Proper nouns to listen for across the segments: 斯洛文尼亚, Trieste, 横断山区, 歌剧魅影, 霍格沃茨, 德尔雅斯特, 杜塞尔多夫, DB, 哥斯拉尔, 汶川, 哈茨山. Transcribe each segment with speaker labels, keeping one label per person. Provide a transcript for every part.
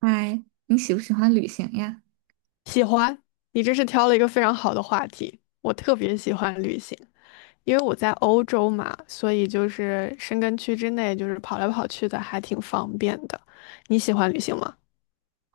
Speaker 1: 嗨，你喜不喜欢旅行呀？
Speaker 2: 喜欢，你这是挑了一个非常好的话题。我特别喜欢旅行，因为我在欧洲嘛，所以就是申根区之内，就是跑来跑去的，还挺方便的。你喜欢旅行吗？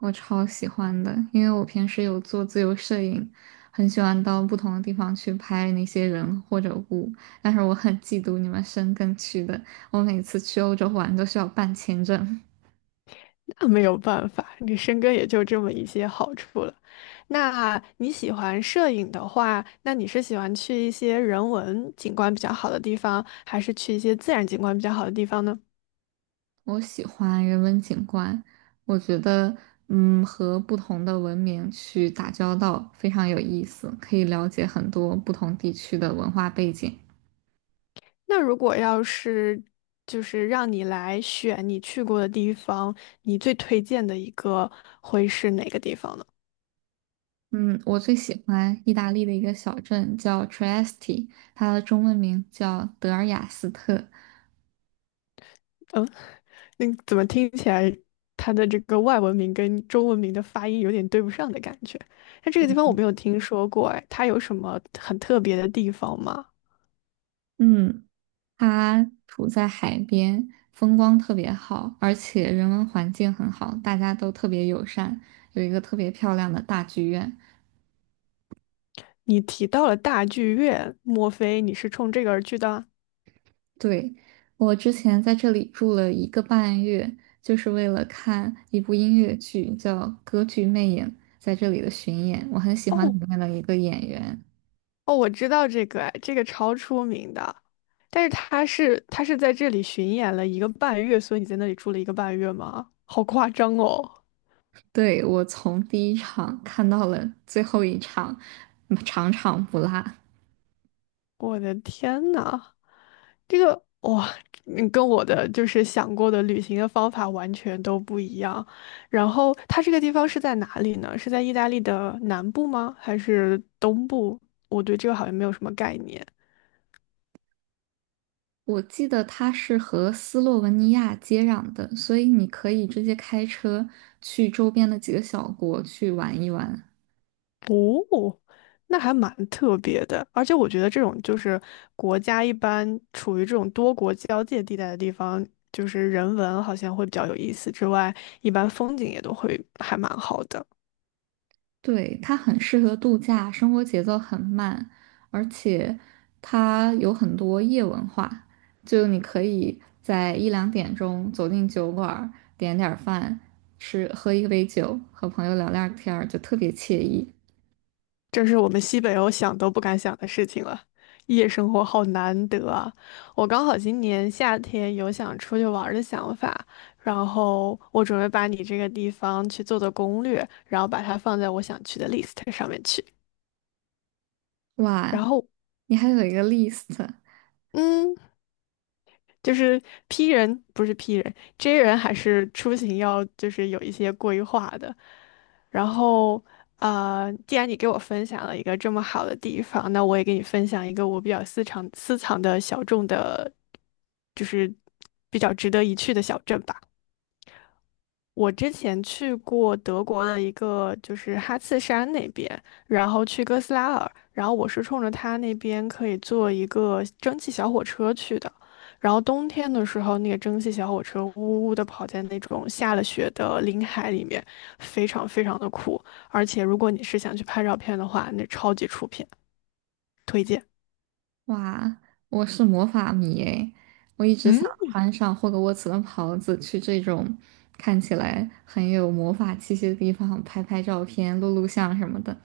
Speaker 1: 我超喜欢的，因为我平时有做自由摄影，很喜欢到不同的地方去拍那些人或者物。但是我很嫉妒你们申根区的，我每次去欧洲玩都需要办签证。
Speaker 2: 那没有办法，你申根也就这么一些好处了。那你喜欢摄影的话，那你是喜欢去一些人文景观比较好的地方，还是去一些自然景观比较好的地方呢？
Speaker 1: 我喜欢人文景观，我觉得，和不同的文明去打交道非常有意思，可以了解很多不同地区的文化背景。
Speaker 2: 那如果要是就是让你来选你去过的地方，你最推荐的一个会是哪个地方呢？
Speaker 1: 嗯，我最喜欢意大利的一个小镇叫 Trieste，它的中文名叫德尔雅斯特。
Speaker 2: 嗯，那怎么听起来它的这个外文名跟中文名的发音有点对不上的感觉？那这个地方我没有听说过，哎，它有什么很特别的地方吗？
Speaker 1: 嗯，它处在海边，风光特别好，而且人文环境很好，大家都特别友善，有一个特别漂亮的大剧院。
Speaker 2: 你提到了大剧院，莫非你是冲这个而去的？
Speaker 1: 对，我之前在这里住了1个半月，就是为了看一部音乐剧，叫《歌剧魅影》，在这里的巡演，我很喜欢
Speaker 2: 哦，
Speaker 1: 里面的一个演员。
Speaker 2: 哦，我知道这个，哎，这个超出名的，但是他是在这里巡演了一个半月，所以你在那里住了一个半月吗？好夸张哦！
Speaker 1: 对，我从第一场看到了最后一场，场场不落。
Speaker 2: 我的天呐，这个哇，你跟我的就是想过的旅行的方法完全都不一样。然后它这个地方是在哪里呢？是在意大利的南部吗？还是东部？我对这个好像没有什么概念。
Speaker 1: 我记得它是和斯洛文尼亚接壤的，所以你可以直接开车去周边的几个小国去玩一玩。
Speaker 2: 那还蛮特别的，而且我觉得这种就是国家一般处于这种多国交界地带的地方，就是人文好像会比较有意思之外，一般风景也都会还蛮好的。
Speaker 1: 对，它很适合度假，生活节奏很慢，而且它有很多夜文化，就你可以在一两点钟走进酒馆儿，点点儿饭，吃，喝一杯酒，和朋友聊聊天儿，就特别惬意。
Speaker 2: 这是我们西北欧想都不敢想的事情了，夜生活好难得啊！我刚好今年夏天有想出去玩儿的想法，然后我准备把你这个地方去做做攻略，然后把它放在我想去的 list 上面去，然
Speaker 1: 哇，
Speaker 2: 后。
Speaker 1: 你还有一个 list。
Speaker 2: 嗯，就是 P 人不是 P 人，J 人还是出行要就是有一些规划的。然后，啊，既然你给我分享了一个这么好的地方，那我也给你分享一个我比较私藏私藏的小众的，就是比较值得一去的小镇吧。我之前去过德国的一个，就是哈茨山那边，然后去哥斯拉尔，然后我是冲着他那边可以坐一个蒸汽小火车去的，然后冬天的时候，那个蒸汽小火车呜呜的跑在那种下了雪的林海里面，非常非常的酷，而且如果你是想去拍照片的话，那超级出片，推荐。
Speaker 1: 哇，我是魔法迷诶，我一直
Speaker 2: 嗯，
Speaker 1: 想穿上霍格沃茨的袍子，去这种看起来很有魔法气息的地方拍拍照片、录录像什么的。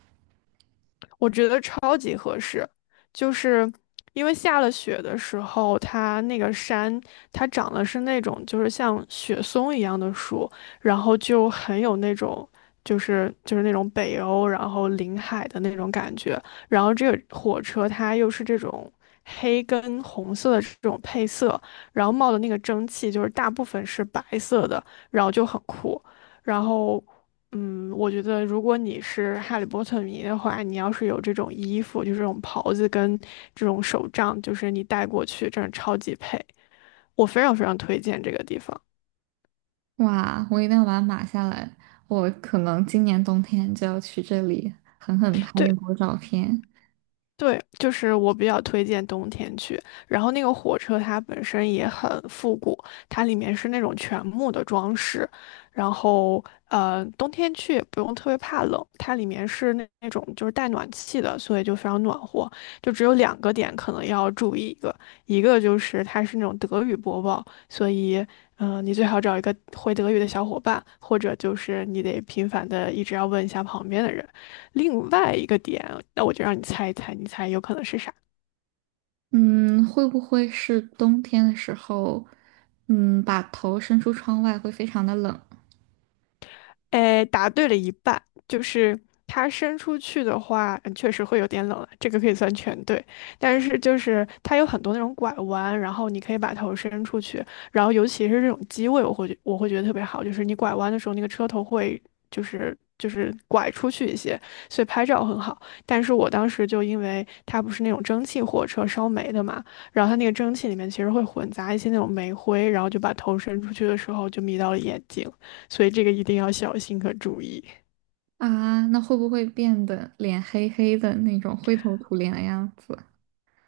Speaker 2: 我觉得超级合适，就是因为下了雪的时候，它那个山它长的是那种就是像雪松一样的树，然后就很有那种就是那种北欧然后临海的那种感觉，然后这个火车它又是这种。黑跟红色的这种配色，然后冒的那个蒸汽就是大部分是白色的，然后就很酷。然后我觉得如果你是哈利波特迷的话，你要是有这种衣服，就是这种袍子跟这种手杖，就是你带过去，真的超级配。我非常非常推荐这个地方。
Speaker 1: 哇，我一定要把它码下来，我可能今年冬天就要去这里狠狠拍一
Speaker 2: 对，
Speaker 1: 波照片。
Speaker 2: 对，就是我比较推荐冬天去。然后那个火车它本身也很复古，它里面是那种全木的装饰。然后，冬天去也不用特别怕冷，它里面是那种就是带暖气的，所以就非常暖和。就只有两个点可能要注意一个，一个就是它是那种德语播报，所以，你最好找一个会德语的小伙伴，或者就是你得频繁的一直要问一下旁边的人。另外一个点，那我就让你猜一猜，你猜有可能是啥？
Speaker 1: 嗯，会不会是冬天的时候，把头伸出窗外会非常的冷？
Speaker 2: 哎，答对了一半，就是它伸出去的话，嗯确实会有点冷了，这个可以算全对。但是就是它有很多那种拐弯，然后你可以把头伸出去，然后尤其是这种机位，我会觉得特别好，就是你拐弯的时候，那个车头会就是拐出去一些，所以拍照很好。但是我当时就因为它不是那种蒸汽火车烧煤的嘛，然后它那个蒸汽里面其实会混杂一些那种煤灰，然后就把头伸出去的时候就迷到了眼睛。所以这个一定要小心和注意
Speaker 1: 啊，那会不会变得脸黑黑的那种灰头土脸的样子？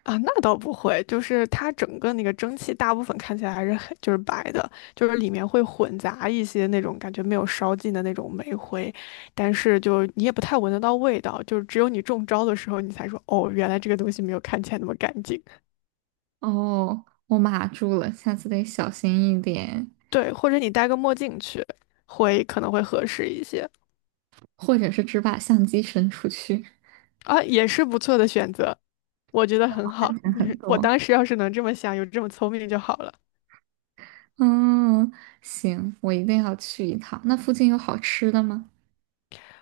Speaker 2: 啊。那倒不会，就是它整个那个蒸汽大部分看起来还是很就是白的，就是里面会混杂一些那种感觉没有烧尽的那种煤灰，但是就你也不太闻得到味道，就是只有你中招的时候你才说哦，原来这个东西没有看起来那么干净。
Speaker 1: 哦，我码住了，下次得小心一点，
Speaker 2: 对，或者你戴个墨镜去，可能会合适一些
Speaker 1: 或者是只把相机伸出去，
Speaker 2: 啊，也是不错的选择，我觉得很好。
Speaker 1: 安全很
Speaker 2: 我
Speaker 1: 多。
Speaker 2: 当时要是能这么想，有这么聪明就好了。
Speaker 1: 嗯，行，我一定要去一趟。那附近有好吃的吗？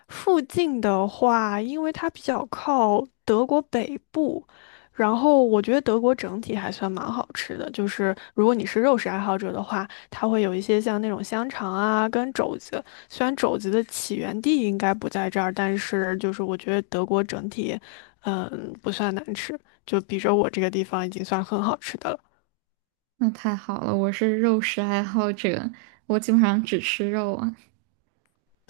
Speaker 2: 附近的话，因为它比较靠德国北部，然后我觉得德国整体还算蛮好吃的。就是如果你是肉食爱好者的话，它会有一些像那种香肠啊跟肘子。虽然肘子的起源地应该不在这儿，但是就是我觉得德国整体，不算难吃，就比着我这个地方已经算很好吃的了。
Speaker 1: 那太好了，我是肉食爱好者，我基本上只吃肉啊。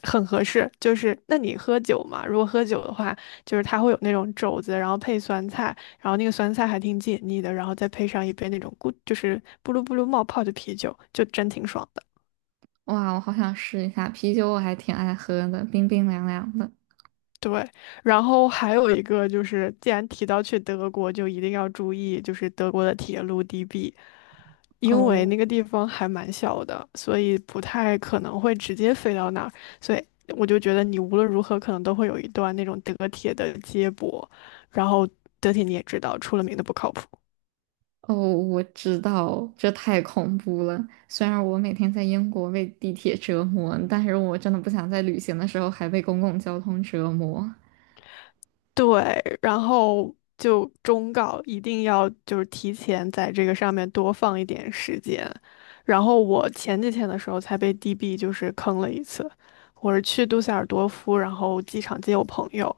Speaker 2: 很合适，就是那你喝酒嘛，如果喝酒的话，就是它会有那种肘子，然后配酸菜，然后那个酸菜还挺解腻的，然后再配上一杯那种就是咕噜咕噜冒泡的啤酒，就真挺爽的。
Speaker 1: 哇，我好想试一下啤酒，我还挺爱喝的，冰冰凉凉的。
Speaker 2: 对，然后还有一个就是，既然提到去德国，就一定要注意，就是德国的铁路 DB。因为
Speaker 1: 哦，
Speaker 2: 那个地方还蛮小的，所以不太可能会直接飞到那儿，所以我就觉得你无论如何可能都会有一段那种德铁的接驳，然后德铁你也知道，出了名的不靠谱。
Speaker 1: 哦，我知道，这太恐怖了。虽然我每天在英国被地铁折磨，但是我真的不想在旅行的时候还被公共交通折磨
Speaker 2: 对，然后就忠告一定要就是提前在这个上面多放一点时间。然后我前几天的时候才被 DB 就是坑了一次，我是去杜塞尔多夫，然后机场接我朋友。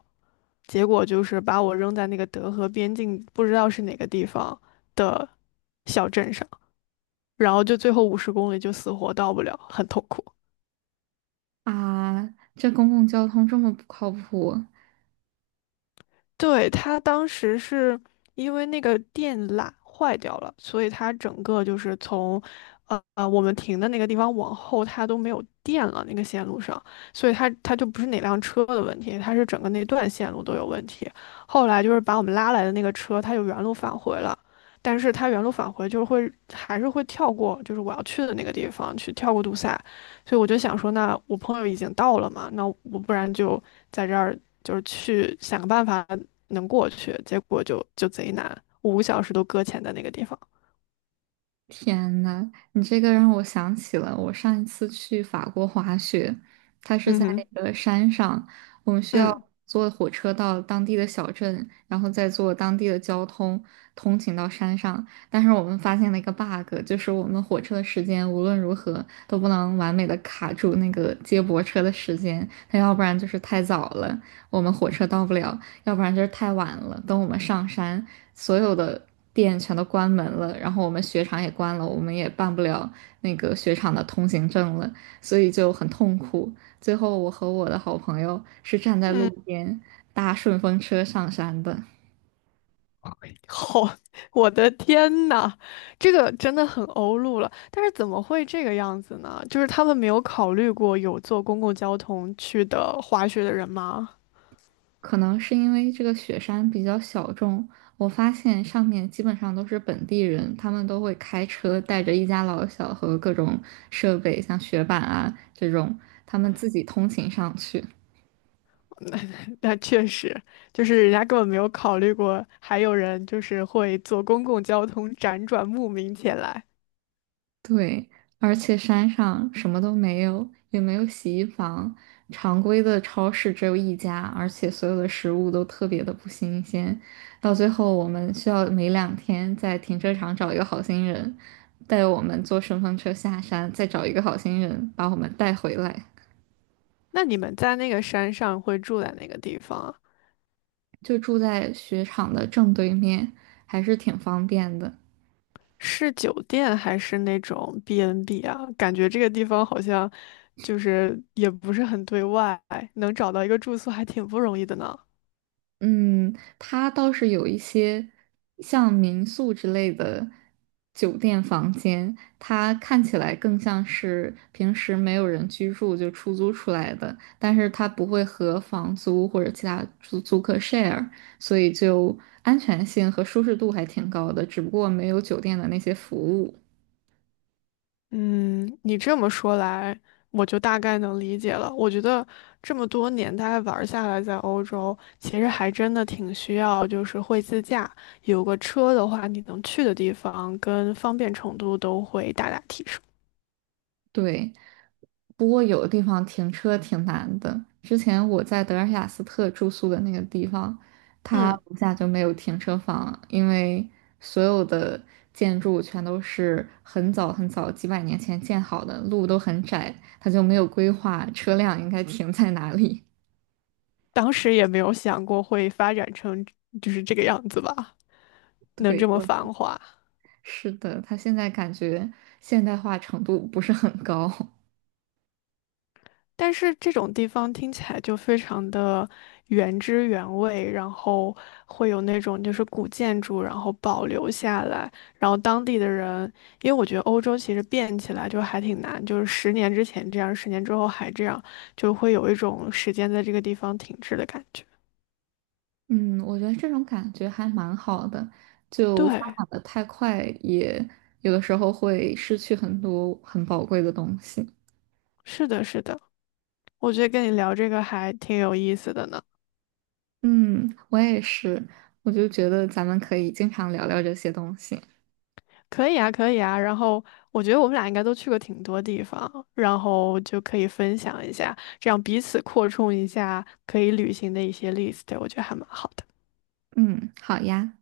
Speaker 2: 结果就是把我扔在那个德和边境，不知道是哪个地方的小镇上，然后就最后50公里就死活到不了，很痛苦。
Speaker 1: 啊！这公共交通这么不靠谱，
Speaker 2: 对，他当时是因为那个电缆坏掉了，所以他整个就是从，我们停的那个地方往后，它都没有电了，那个线路上，所以它就不是哪辆车的问题，它是整个那段线路都有问题。后来就是把我们拉来的那个车，它就原路返回了，但是它原路返回就是会还是会跳过，就是我要去的那个地方去跳过堵塞，所以我就想说，那我朋友已经到了嘛，那我不然就在这儿就是去想个办法能过去，结果就贼难，5个小时都搁浅在那个地方。
Speaker 1: 天呐，你这个让我想起了我上一次去法国滑雪，它是
Speaker 2: 嗯
Speaker 1: 在
Speaker 2: 哼。
Speaker 1: 一个山上，我们需要
Speaker 2: 嗯
Speaker 1: 坐火车到当地的小镇，然后再坐当地的交通通勤到山上。但是我们发现了一个 bug,就是我们火车的时间无论如何都不能完美的卡住那个接驳车的时间，它要不然就是太早了，我们火车到不了；要不然就是太晚了。等我们上山，所有的店全都关门了，然后我们雪场也关了，我们也办不了那个雪场的通行证了，所以就很痛苦。最后，我和我的好朋友是站在路
Speaker 2: 嗯。
Speaker 1: 边搭顺风车上山的。
Speaker 2: 好。我的天呐，这个真的很欧陆了。但是怎么会这个样子呢？就是他们没有考虑过有坐公共交通去的滑雪的人吗？
Speaker 1: 可能是因为这个雪山比较小众，我发现上面基本上都是本地人，他们都会开车带着一家老小和各种设备，像雪板啊这种，他们自己通勤上去。
Speaker 2: 那确实，就是人家根本没有考虑过，还有人就是会坐公共交通辗转慕名前来。
Speaker 1: 对，而且山上什么都没有，也没有洗衣房，常规的超市只有一家，而且所有的食物都特别的不新鲜。到最后，我们需要每两天在停车场找一个好心人，带我们坐顺风车下山，再找一个好心人把我们带回来。
Speaker 2: 那你们在那个山上会住在哪个地方啊？
Speaker 1: 就住在雪场的正对面，还是挺方便的。
Speaker 2: 是酒店还是那种 B&B n 啊？感觉这个地方好像就是也不是很对外，能找到一个住宿还挺不容易的呢。
Speaker 1: 嗯，它倒是有一些像民宿之类的酒店房间，它看起来更像是平时没有人居住就出租出来的，但是它不会和房租或者其他租客 share,所以就安全性和舒适度还挺高的，只不过没有酒店的那些服务。
Speaker 2: 嗯，你这么说来，我就大概能理解了。我觉得这么多年大概玩儿下来，在欧洲其实还真的挺需要，就是会自驾，有个车的话，你能去的地方跟方便程度都会大大提升。
Speaker 1: 对，不过有的地方停车挺难的。之前我在德尔雅斯特住宿的那个地方，它
Speaker 2: 嗯，
Speaker 1: 楼下就没有停车房，因为所有的建筑全都是很早很早几百年前建好的，路都很窄，它就没有规划车辆应该停在哪里。
Speaker 2: 当时也没有想过会发展成就是这个样子吧，能
Speaker 1: 对，
Speaker 2: 这么
Speaker 1: 我
Speaker 2: 繁华。
Speaker 1: 是的，它现在感觉现代化程度不是很高。
Speaker 2: 但是这种地方听起来就非常的原汁原味，然后会有那种就是古建筑，然后保留下来，然后当地的人，因为我觉得欧洲其实变起来就还挺难，就是10年之前这样，10年之后还这样，就会有一种时间在这个地方停滞的感觉。
Speaker 1: 嗯，我觉得这种感觉还蛮好的，就发
Speaker 2: 对，
Speaker 1: 展的太快，也有的时候会失去很多很宝贵的东西。
Speaker 2: 是的，是的，我觉得跟你聊这个还挺有意思的呢。
Speaker 1: 嗯，我也是，我就觉得咱们可以经常聊聊这些东西。
Speaker 2: 可以啊，可以啊。然后我觉得我们俩应该都去过挺多地方，然后就可以分享一下，这样彼此扩充一下可以旅行的一些 list，我觉得还蛮好的。
Speaker 1: 嗯，好呀。